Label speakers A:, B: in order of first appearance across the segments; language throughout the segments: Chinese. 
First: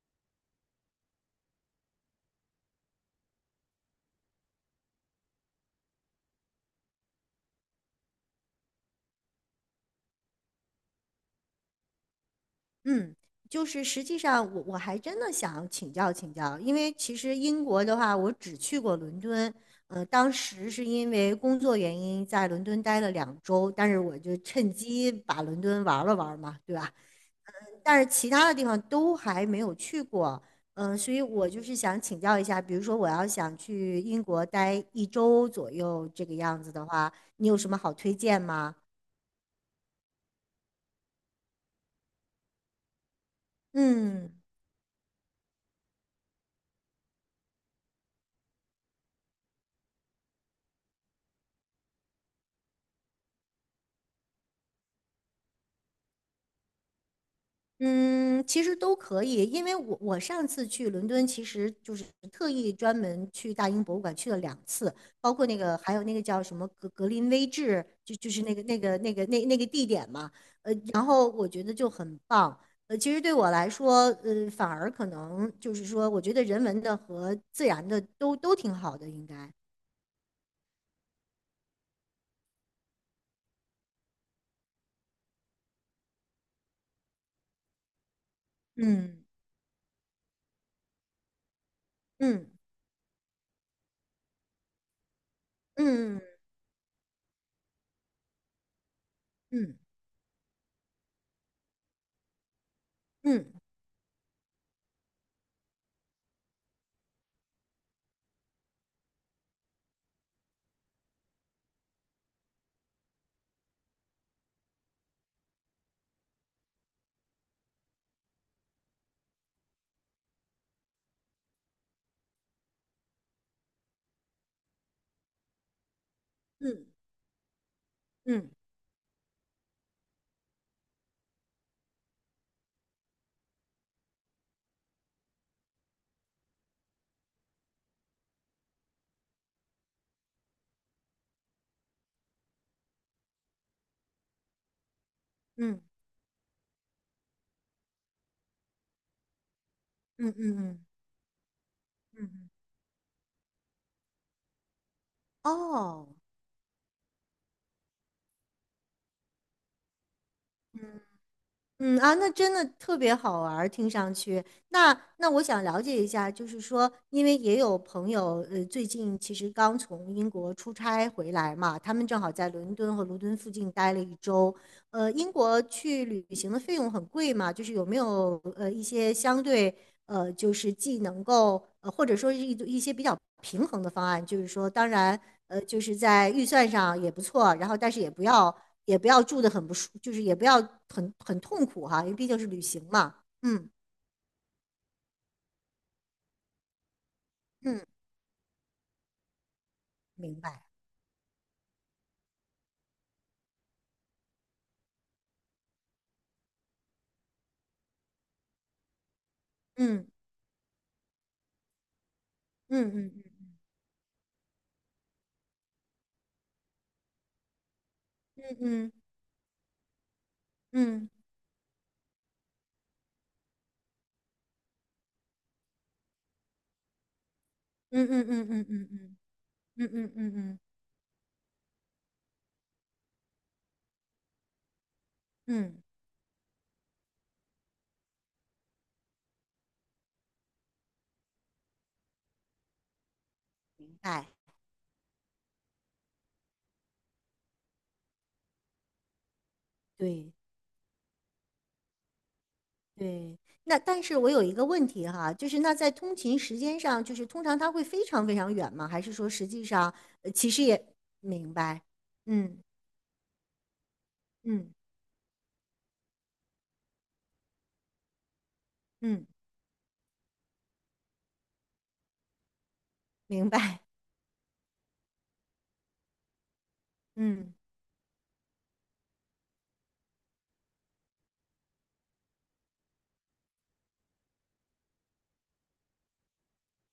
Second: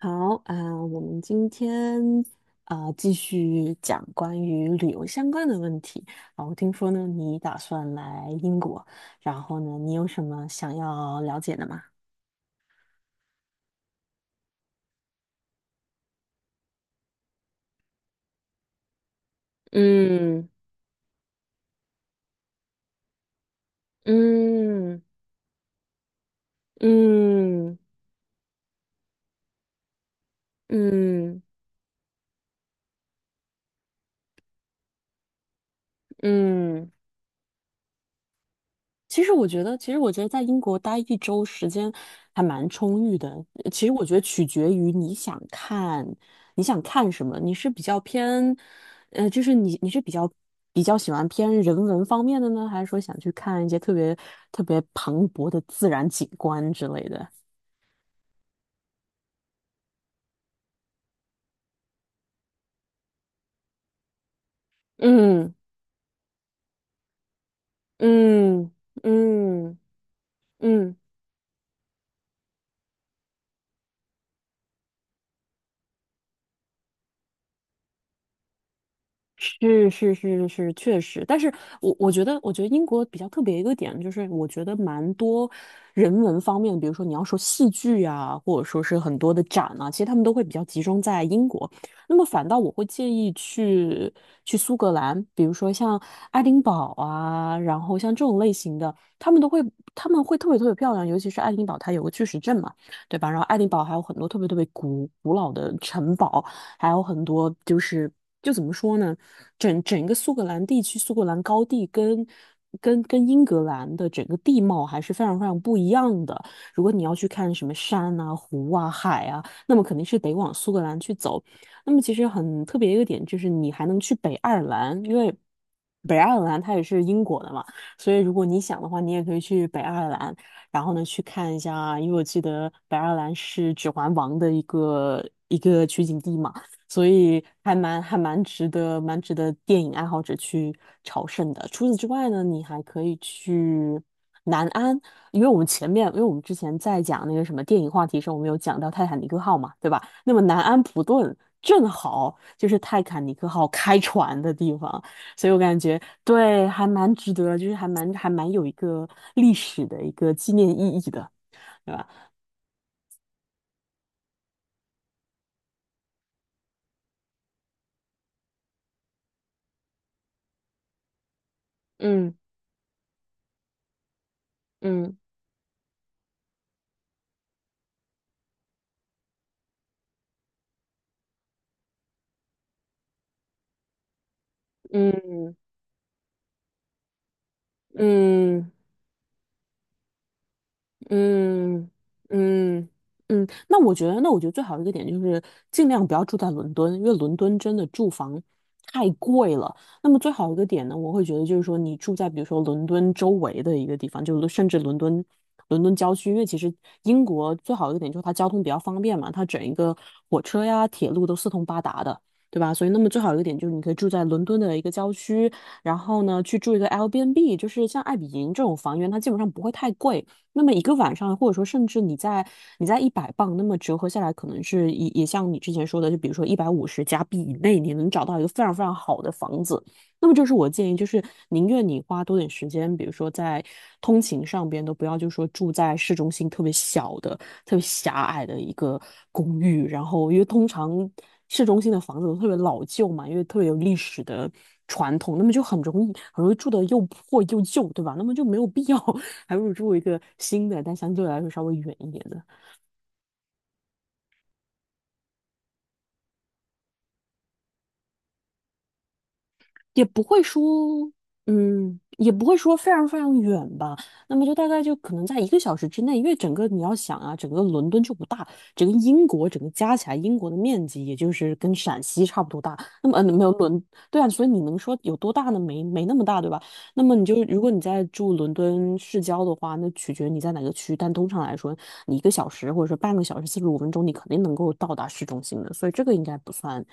A: 好啊，我们今天啊，继续讲关于旅游相关的问题啊。我听说呢，你打算来英国，然后呢，你有什么想要了解的吗？
B: 嗯，就是实际上我还真的想请教请教，因为其实英国的话，我只去过伦敦。当时是因为工作原因在伦敦待了两周，但是我就趁
A: 嗯
B: 机把伦敦玩了玩嘛，对吧？
A: 嗯嗯
B: 但是其他的地方都还没有去过。所以
A: 嗯。嗯
B: 我就是想请教一下，比如说我要想去英国待一周左右这个样子的
A: 嗯。
B: 话，你有什么好推荐吗？
A: 其实我觉得在英国待1周时间还蛮充裕的。其实我觉得
B: 嗯
A: 取决于你想看什么。你是比较偏，呃，你是比较喜欢偏人文方面的呢，还是说想去看一些特别特别磅礴的自然景观之类的？
B: 嗯，其实都可以。因为我上次去伦敦，其实就是特意专门去大英博物馆去了两次，包括那个还有那个叫什么格林威治，就是那个
A: 嗯
B: 那个
A: 嗯
B: 那个那那个
A: 嗯。
B: 地点嘛。
A: 嗯
B: 然
A: 嗯。
B: 后我觉得就很棒。其实对我来说，反而可能就是说，我觉得人文的和自然的都挺好的，应该。
A: 是是是是，确实，但是我觉得英国比较特别一个点就是，我觉得蛮多人文方面，比如说你要说戏剧啊，或者说是很
B: 嗯
A: 多的展啊，其实他们都会比较集中在英国。那么反
B: 嗯
A: 倒我会建议去苏格兰，比如说像
B: 嗯
A: 爱丁堡啊，然后像这种类型的，他们都会
B: 嗯
A: 他们会特别特别漂亮，尤其是爱丁堡，它有个巨石阵嘛，对吧？然后
B: 嗯
A: 爱丁堡还有很多特别特别古老的城堡。还有很多就是就怎么说呢，整个苏格兰地区，苏格兰高地跟英格兰的整个地貌还是非常非常不一样的。如果你要去看什么山啊、湖啊、海啊，那么肯定是得往苏格兰去走。那么其实很特别一个点就是，你还能去北爱尔兰，因为北爱尔兰它也
B: 嗯
A: 是英国的嘛，所以如果
B: 嗯
A: 你想的话，你也可以去北爱尔兰，然后呢去看一下，因为我记得北爱尔兰是《指环王》的一个取景地嘛。所以还蛮还蛮值得，蛮值得电影爱好者去朝圣的。除此之外呢，你还可以去南安，因为我们
B: 嗯
A: 前面，因为我们之前在讲那个什么电影话题时候，我们有讲到《泰坦尼克号》嘛，对吧？
B: 嗯
A: 那
B: 嗯
A: 么
B: 嗯
A: 南
B: 嗯
A: 安
B: 嗯，
A: 普顿正好
B: 嗯
A: 就是泰坦尼克号开船的地方，所以我感觉
B: 哦。
A: 对，还蛮值得，就是还蛮有一个历史的一个纪念意义的，对
B: 嗯
A: 吧？
B: 啊，那真的特别好玩儿，听上去。那我想了解一下，就是说，因为也有朋友，最近其实刚从英国出差回来嘛，他们正好
A: 嗯
B: 在伦敦和伦敦附近待了一周。
A: 嗯
B: 英国去旅行的费用很贵嘛，就是有没有一些相对，就是既能够，或者说是一些比较平衡的方案。就是说，当然，
A: 嗯
B: 就是在预算上也不错，然后但是也不要
A: 嗯。
B: 也不要住的很不舒，就是也不要很痛苦
A: 嗯
B: 哈，因为毕竟是旅行
A: 嗯
B: 嘛。
A: 嗯。
B: 嗯
A: 那我觉得最好的一个点就是尽量不要住在伦敦，因为伦敦真
B: 嗯，
A: 的住房太贵了。那么最
B: 明
A: 好一
B: 白。
A: 个点呢，我会觉得就是说你住在比如说伦敦周围的一个地方，就是甚至伦敦郊区，因为其实英国最好的一个点就是它交通比较方便嘛，它整一个
B: 嗯
A: 火车呀、铁路都四通八达的。对吧？
B: 嗯
A: 所以，那么最
B: 嗯
A: 好一个点就是你可以住在伦敦的一个郊区，然后呢，去住一个 Airbnb，就是像爱比迎
B: 嗯
A: 这种
B: 嗯
A: 房源，它基本上不会太贵。那么一个
B: 嗯
A: 晚上，或者说甚至你在100磅，那么折合下来，可能是也像你之前说的，就比如说150加币以内，你
B: 嗯
A: 能找
B: 嗯
A: 到一个
B: 嗯嗯
A: 非常非
B: 嗯
A: 常
B: 嗯
A: 好的房子。
B: 嗯嗯嗯
A: 那
B: 嗯
A: 么这是
B: 嗯，
A: 我建议，就是宁愿你花多点时间，比如说在通勤上边，都不要就说住
B: 嗯
A: 在市中心特别小的，特别狭隘的一个公寓，然后因为通常市中心的房子都特别老旧嘛，因为特别有
B: 明
A: 历史
B: 白。
A: 的传统，那么就很容易住的又破又旧，对吧？那么就没有必要 还不如住一个
B: 对。
A: 新的，但相对来说稍微远一点的。
B: 对，那但是我有一个问题哈，就是那在通勤时间上，就是通常它会非常非常远吗？还是说实际上，
A: 也不会
B: 其实也
A: 说，
B: 明白。
A: 嗯，也不会
B: 嗯
A: 说非常非常远吧。那么就大
B: 嗯
A: 概就可能在一个小时之内，因为整个你要想啊，整个伦敦就不大，整个英
B: 嗯，
A: 国整个加起来，英国的面积也就是跟陕西差不多大。那么嗯，没
B: 明
A: 有
B: 白。
A: 伦，对啊，所以你能说有多大呢？没那么大，对吧？那么你就
B: 嗯
A: 如果你在住伦敦市郊的话，那取决你在哪个区，但通常来说，你一个小时或者说半个小时45分钟，你肯定能够到达市中心的，所以这个应该不算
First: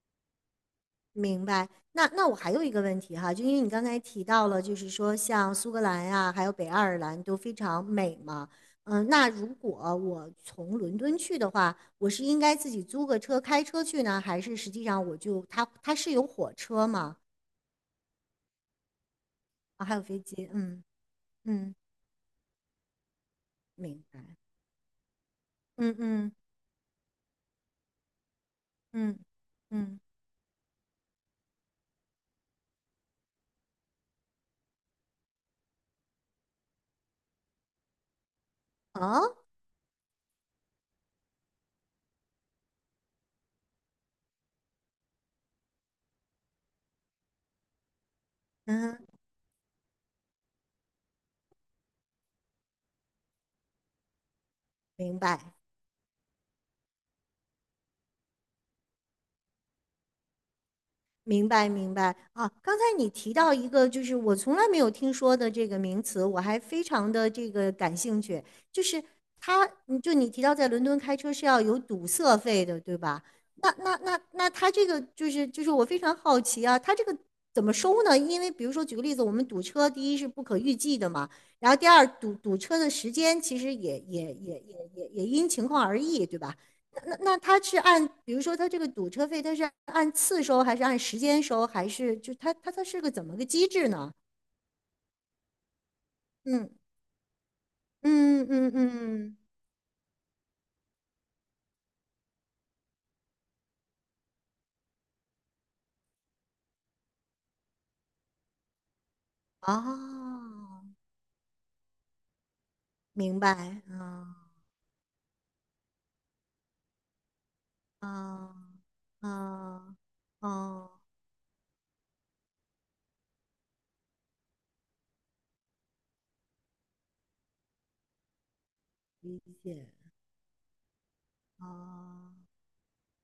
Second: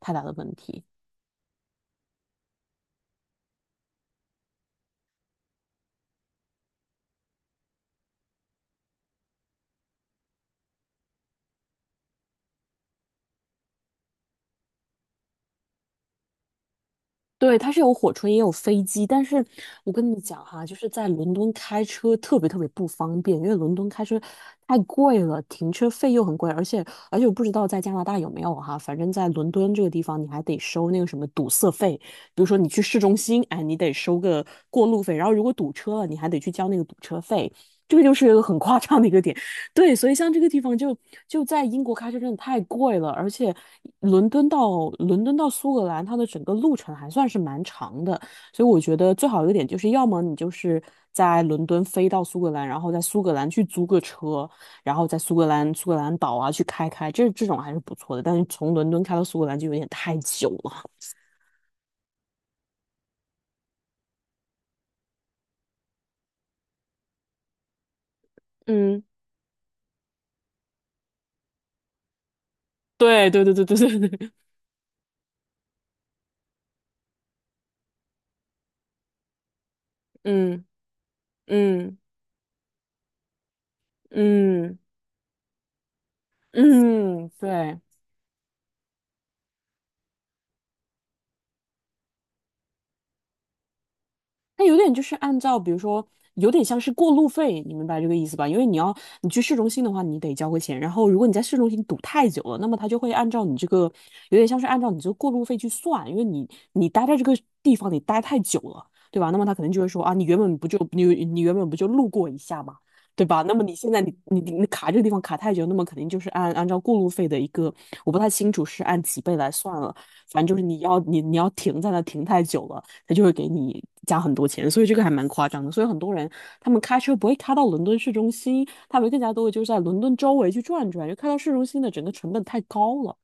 A: 太大的问题。
B: 明白。那我还有一个问题哈，就因为你刚才提到了，就是说像苏格兰呀、还有北爱尔兰都非常美嘛。那如果我从伦敦去的话，我是应该自己租个车开车去呢，还是实际上我就它是有火车吗？
A: 对，它是有火车也有飞机，但是
B: 啊，
A: 我
B: 还有
A: 跟
B: 飞
A: 你讲
B: 机，
A: 哈，就
B: 嗯。
A: 是在伦敦
B: 嗯
A: 开车特别特别不方便，因为伦敦
B: 明
A: 开车
B: 白。
A: 太贵了，停车
B: 嗯
A: 费又
B: 嗯
A: 很贵，而且我不知道在加拿大有没有哈，反正
B: 嗯
A: 在伦敦这个地
B: 嗯，
A: 方你还得收那个什么堵塞费，比如说你去市中心，哎，你得收个过路费，然后如果堵车了，你还得去交那个堵车费，这个就是一个很夸张的一个
B: 哦，
A: 点。对，所以像这个地方就在英国开车真的太贵了，而且伦敦到苏格兰，它的整个路程还算是蛮长的，所以我觉
B: 嗯
A: 得最好一个点就是，要么你就是在伦敦飞到苏格兰，然后在苏格兰去租个车，然后在
B: 明
A: 苏
B: 白。
A: 格兰苏格兰岛啊去开开，这种还是不错的，但是从伦敦开到苏格兰就有点太久了。
B: 明白，明白啊！刚才你提到一个，就是我从来没有听说的这个名词，我还非常的这个感兴趣。就
A: 嗯，
B: 是他，你提到在伦敦开车是要有堵塞费的，对吧？
A: 对对对对
B: 那
A: 对
B: 那
A: 对
B: 那
A: 对。
B: 那他这个就是我非常好奇啊，他这个怎么收呢？因为比如说举个例子，我们堵车，第一是不可
A: 嗯
B: 预计的嘛，然后第
A: 嗯
B: 二堵车的时间其实也也也
A: 嗯
B: 也也也因情况而异，对吧？那
A: 嗯嗯。
B: 那他是
A: 对。
B: 按，比如说他这个堵车费，他是按次收还是按时间收，还是就他是个怎么个机制呢？
A: 它有点就是按照，比如说，有点
B: 嗯
A: 像是过路费，你明白这个意思吧？
B: 嗯
A: 因为
B: 嗯
A: 你要你
B: 嗯，
A: 去市中心的话，你得交个钱，然后如果你在市中心堵太久了，那么他就会按照你这个，有点像是按照你这个过路费去算，因为你待在这个地方你待太久了，对吧？那么他可能就会说啊，你原本不就
B: 哦，
A: 你你原本不就路过一下嘛，对
B: 明
A: 吧？那么你
B: 白，
A: 现在你
B: 啊
A: 你你卡这个地方卡太久，那么肯定就是按照过路费的一个，我不太清
B: 啊
A: 楚是按几倍来算了，
B: 啊
A: 反正就是你要
B: 哦，
A: 你你要停在那停太久了。他就会给你加很多钱，所以这个还蛮夸张的。所以很多人他们开车不会开到伦敦市中心，他们更加
B: 理
A: 多的就是在
B: 解，
A: 伦敦周围去转转，就开到市中心的整个成
B: 哦，
A: 本太高了。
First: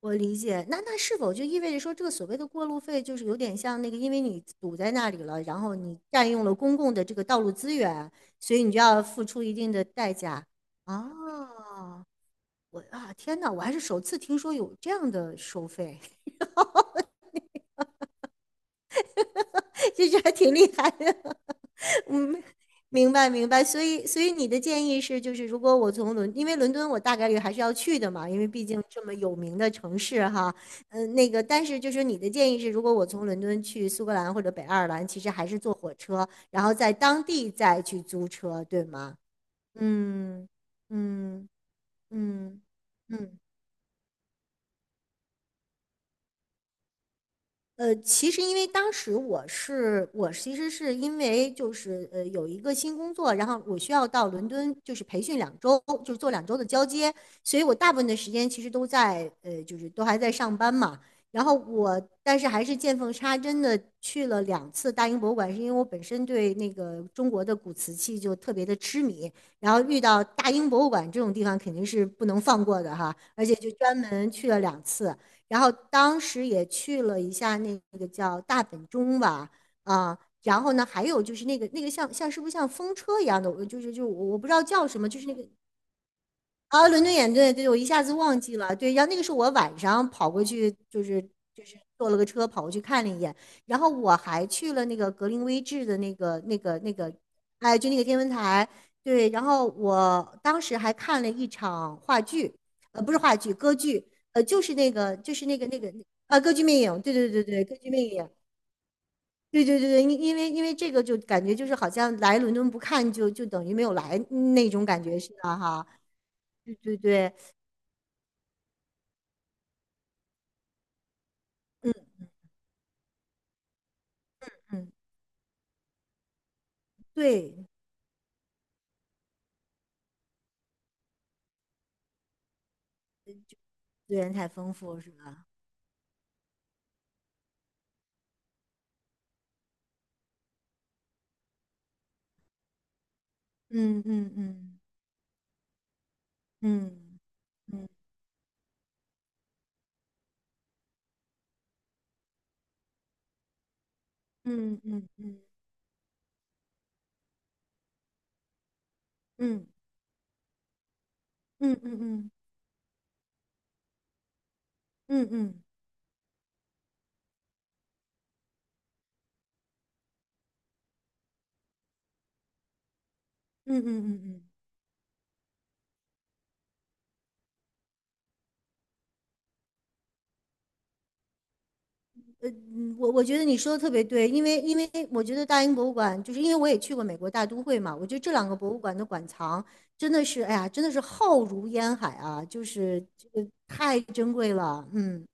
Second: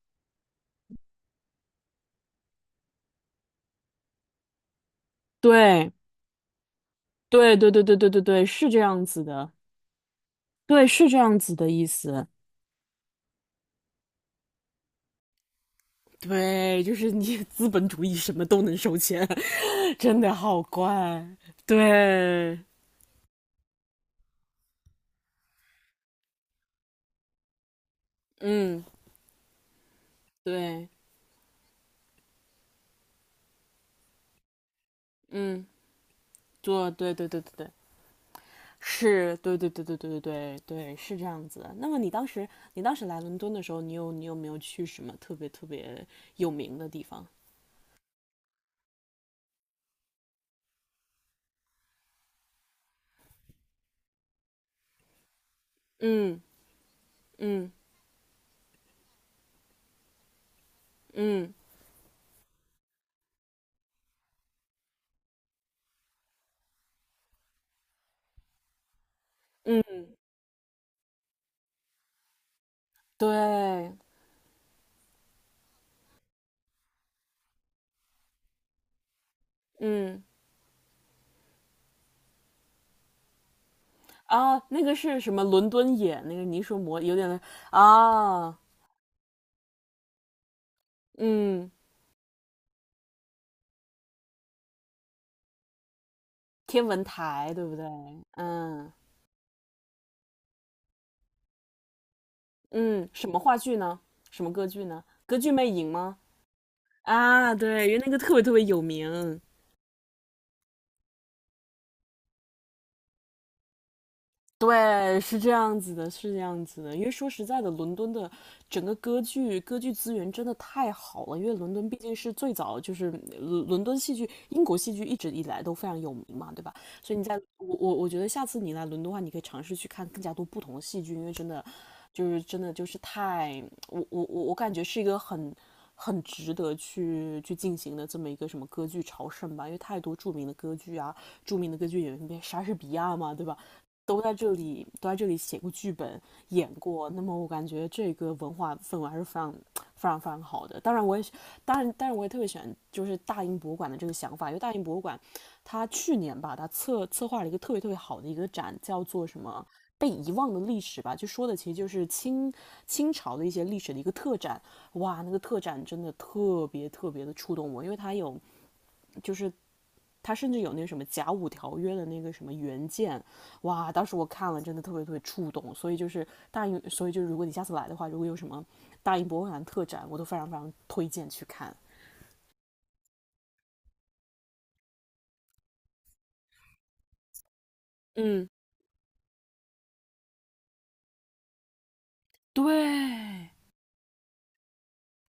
B: 我理解。那是否就意味着说，这个所谓的过路费，就是有点像那个，因为你堵在那里了，然后
A: 对，
B: 你占用了公共的这个道路
A: 对，对，
B: 资
A: 对，对，对，
B: 源，
A: 对，对，
B: 所以
A: 是
B: 你
A: 这
B: 就要
A: 样子
B: 付出
A: 的，
B: 一定的代价。
A: 对，是这样子的意
B: 哦，
A: 思。
B: 我啊，天哪，我还是首次听说有这样的收费。
A: 对，就是你资本主义什么都能收钱，
B: 其实
A: 真
B: 还
A: 的
B: 挺
A: 好
B: 厉害
A: 怪。
B: 的。
A: 对，
B: 明白，明白。所以，所以你的建议是，就是如果我从伦，因为伦敦我大概率还是要去的嘛，因为毕竟
A: 嗯，
B: 这么有名的城市哈。
A: 对，
B: 嗯，那个，但是就是你的建议是，如果我从伦敦去苏格兰或者北爱尔兰，其实还是
A: 嗯，
B: 坐火车，然后在
A: 对，
B: 当
A: 对，对，
B: 地
A: 对，对。
B: 再去租车，对吗？
A: 是，对对对对对对
B: 嗯
A: 对对，是这样
B: 嗯
A: 子的，那么你当时，
B: 嗯
A: 你当时来伦
B: 嗯。
A: 敦的时候，你有没有去什么特别特别有名的地方？
B: 其实因为当时我其实是因为就是有一个新工作，然后我需要到伦敦就是培训两周，就是做
A: 嗯
B: 两周的交接，所以
A: 嗯
B: 我大部分的时间其实都在就是都还在上班嘛。然
A: 嗯
B: 后我但是还是见缝插针的去了两次大英博物馆，是因为我本身对那个中国的古瓷器就特别的痴迷。然后遇
A: 嗯。
B: 到大英博物馆这种地方肯定是不能放过的哈，而且就
A: 对。
B: 专门去了两次。然后当时也去了一下那个叫大本钟吧。
A: 嗯
B: 然后呢，还有就是那个像是不是像风车一样的，就是我不知
A: 啊，
B: 道
A: 那
B: 叫
A: 个
B: 什么，
A: 是
B: 就是
A: 什
B: 那
A: 么？
B: 个，
A: 伦敦眼，那个泥塑
B: 啊，
A: 模，
B: 伦敦
A: 有
B: 眼
A: 点
B: 对对，我一下子忘
A: 啊，
B: 记了。对，然后那个是我晚上跑过去，就是就
A: 嗯，
B: 是坐了个车跑过去看了一眼。然后我还去了那个格林威治的那个那个
A: 天
B: 那
A: 文
B: 个，
A: 台，对不
B: 哎，
A: 对？
B: 就那个天文台。
A: 嗯
B: 对，然后我当时还看了一场话剧，
A: 嗯。
B: 不是
A: 什
B: 话
A: 么
B: 剧，
A: 话
B: 歌
A: 剧呢？
B: 剧。
A: 什么
B: 就
A: 歌
B: 是
A: 剧
B: 那
A: 呢？
B: 个就
A: 歌
B: 是
A: 剧
B: 那
A: 魅
B: 个那
A: 影
B: 个
A: 吗？
B: 啊，歌剧魅影。对对对
A: 啊，
B: 对，歌
A: 对，
B: 剧
A: 因为
B: 魅
A: 那个
B: 影。
A: 特别特别有名。
B: 对对对对，因为这个就感觉就是好像来伦敦不看就等于没有来那种感觉
A: 对，
B: 似
A: 是
B: 的
A: 这样
B: 哈。
A: 子的，是这样
B: 对
A: 子的。
B: 对
A: 因为说
B: 对。
A: 实在的，伦敦的整个歌剧资源真的太好了。因为伦敦
B: 嗯。
A: 毕竟是最早，就是伦敦戏剧、英国
B: 嗯，
A: 戏剧一直以来都非常有名嘛，对吧？所以你在
B: 对，
A: 我我我觉得下次你来伦敦的话，你可以尝试去看更加多不同的戏剧，因为真的就是我
B: 资
A: 我
B: 源
A: 我
B: 太
A: 我感
B: 丰
A: 觉是
B: 富
A: 一
B: 是
A: 个
B: 吧？
A: 很值得去进行的这么一个什么歌剧朝圣吧，因为太多著名的歌剧啊，著名的歌剧演员，莎士比亚嘛，对吧？
B: 嗯
A: 都在
B: 嗯
A: 这
B: 嗯
A: 里都在这里写过剧本、演过，
B: 嗯
A: 那么我感觉
B: 嗯
A: 这个文化氛围还是非常、非常、非常好的。当然我也特别喜欢就是大英博物馆的这个想法，因为大
B: 嗯
A: 英博物
B: 嗯
A: 馆
B: 嗯
A: 它去年吧，它策划了一个特别特别好的一个展，叫做什么？
B: 嗯
A: 被遗忘的历史吧，就说的其
B: 嗯
A: 实就
B: 嗯
A: 是
B: 嗯
A: 清朝的一些历史的一个特展，哇，
B: 嗯
A: 那个特
B: 嗯
A: 展真的特别特别的触动我，因为它有就是他甚至有那什么甲午条约的那个什么原件，
B: 嗯嗯
A: 哇，当时
B: 嗯，
A: 我看了真的特别特别触动。所以就是如果你下次来的话，如果有什么大英博物馆特展，我都非常非常推荐去看。
B: 我觉得你说的特别对，因为我觉得大英博物馆，就是因为我也去过美国大都会嘛，我觉得这
A: 嗯，
B: 两个博物馆的馆藏真的是，哎呀，真的是浩如烟海啊，就
A: 对，
B: 是这个太珍贵了。嗯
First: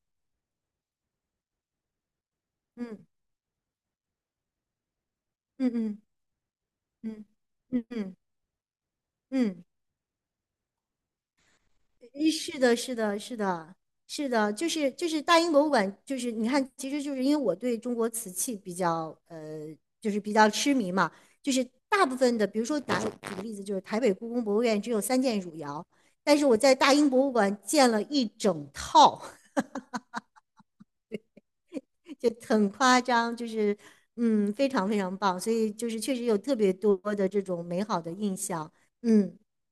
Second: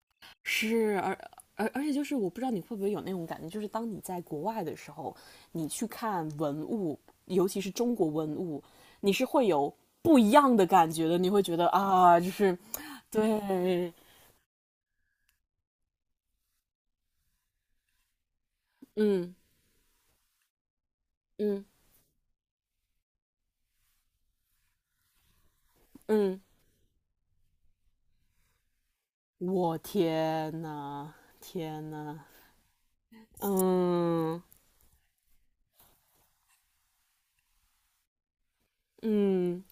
A: 是，而且就是我不知道你会不会有
B: 嗯
A: 那种感觉，就是当你在国外的时候，你去
B: 嗯
A: 看文物，
B: 嗯
A: 尤其是
B: 嗯
A: 中
B: 嗯
A: 国
B: 嗯
A: 文物，你是会
B: 嗯。
A: 有不一样的感觉的，你会觉得啊，就是
B: 是的，是的，是的，
A: 对。
B: 是的，就是大英博物馆，就是你看，其实就是因为我对中国瓷器比较，
A: 嗯
B: 就是比较痴迷嘛。就
A: 嗯
B: 是大部分的，比如说举个例子，就是台北故宫博物院只有3件汝窑，但
A: 嗯。
B: 是我在大英博物馆见了一整套。
A: 我天呐，天 呐。
B: 就很夸张，就是
A: 嗯
B: 非常非常棒。所以就是确实有特别多的这种美好的印象。嗯。
A: 嗯。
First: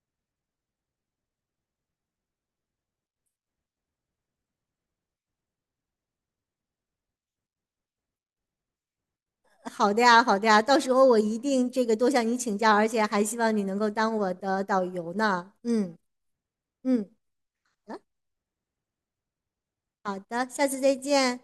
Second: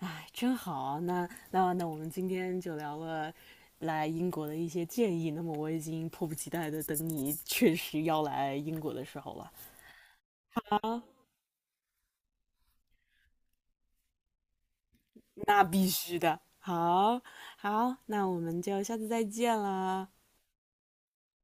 A: 哎，真好啊，那我们今天就聊了来英国的一些建议。那么我已经迫不及待的等你确实要来英国的时候了
B: 好的呀，好的呀，到时
A: 啊！
B: 候我一定这个多向你请教，而且还希望你能够当我的导游呢。
A: 那必
B: 嗯
A: 须的。
B: 嗯，
A: 好，好，那我们就下次再见啦。
B: 好的，下次再见。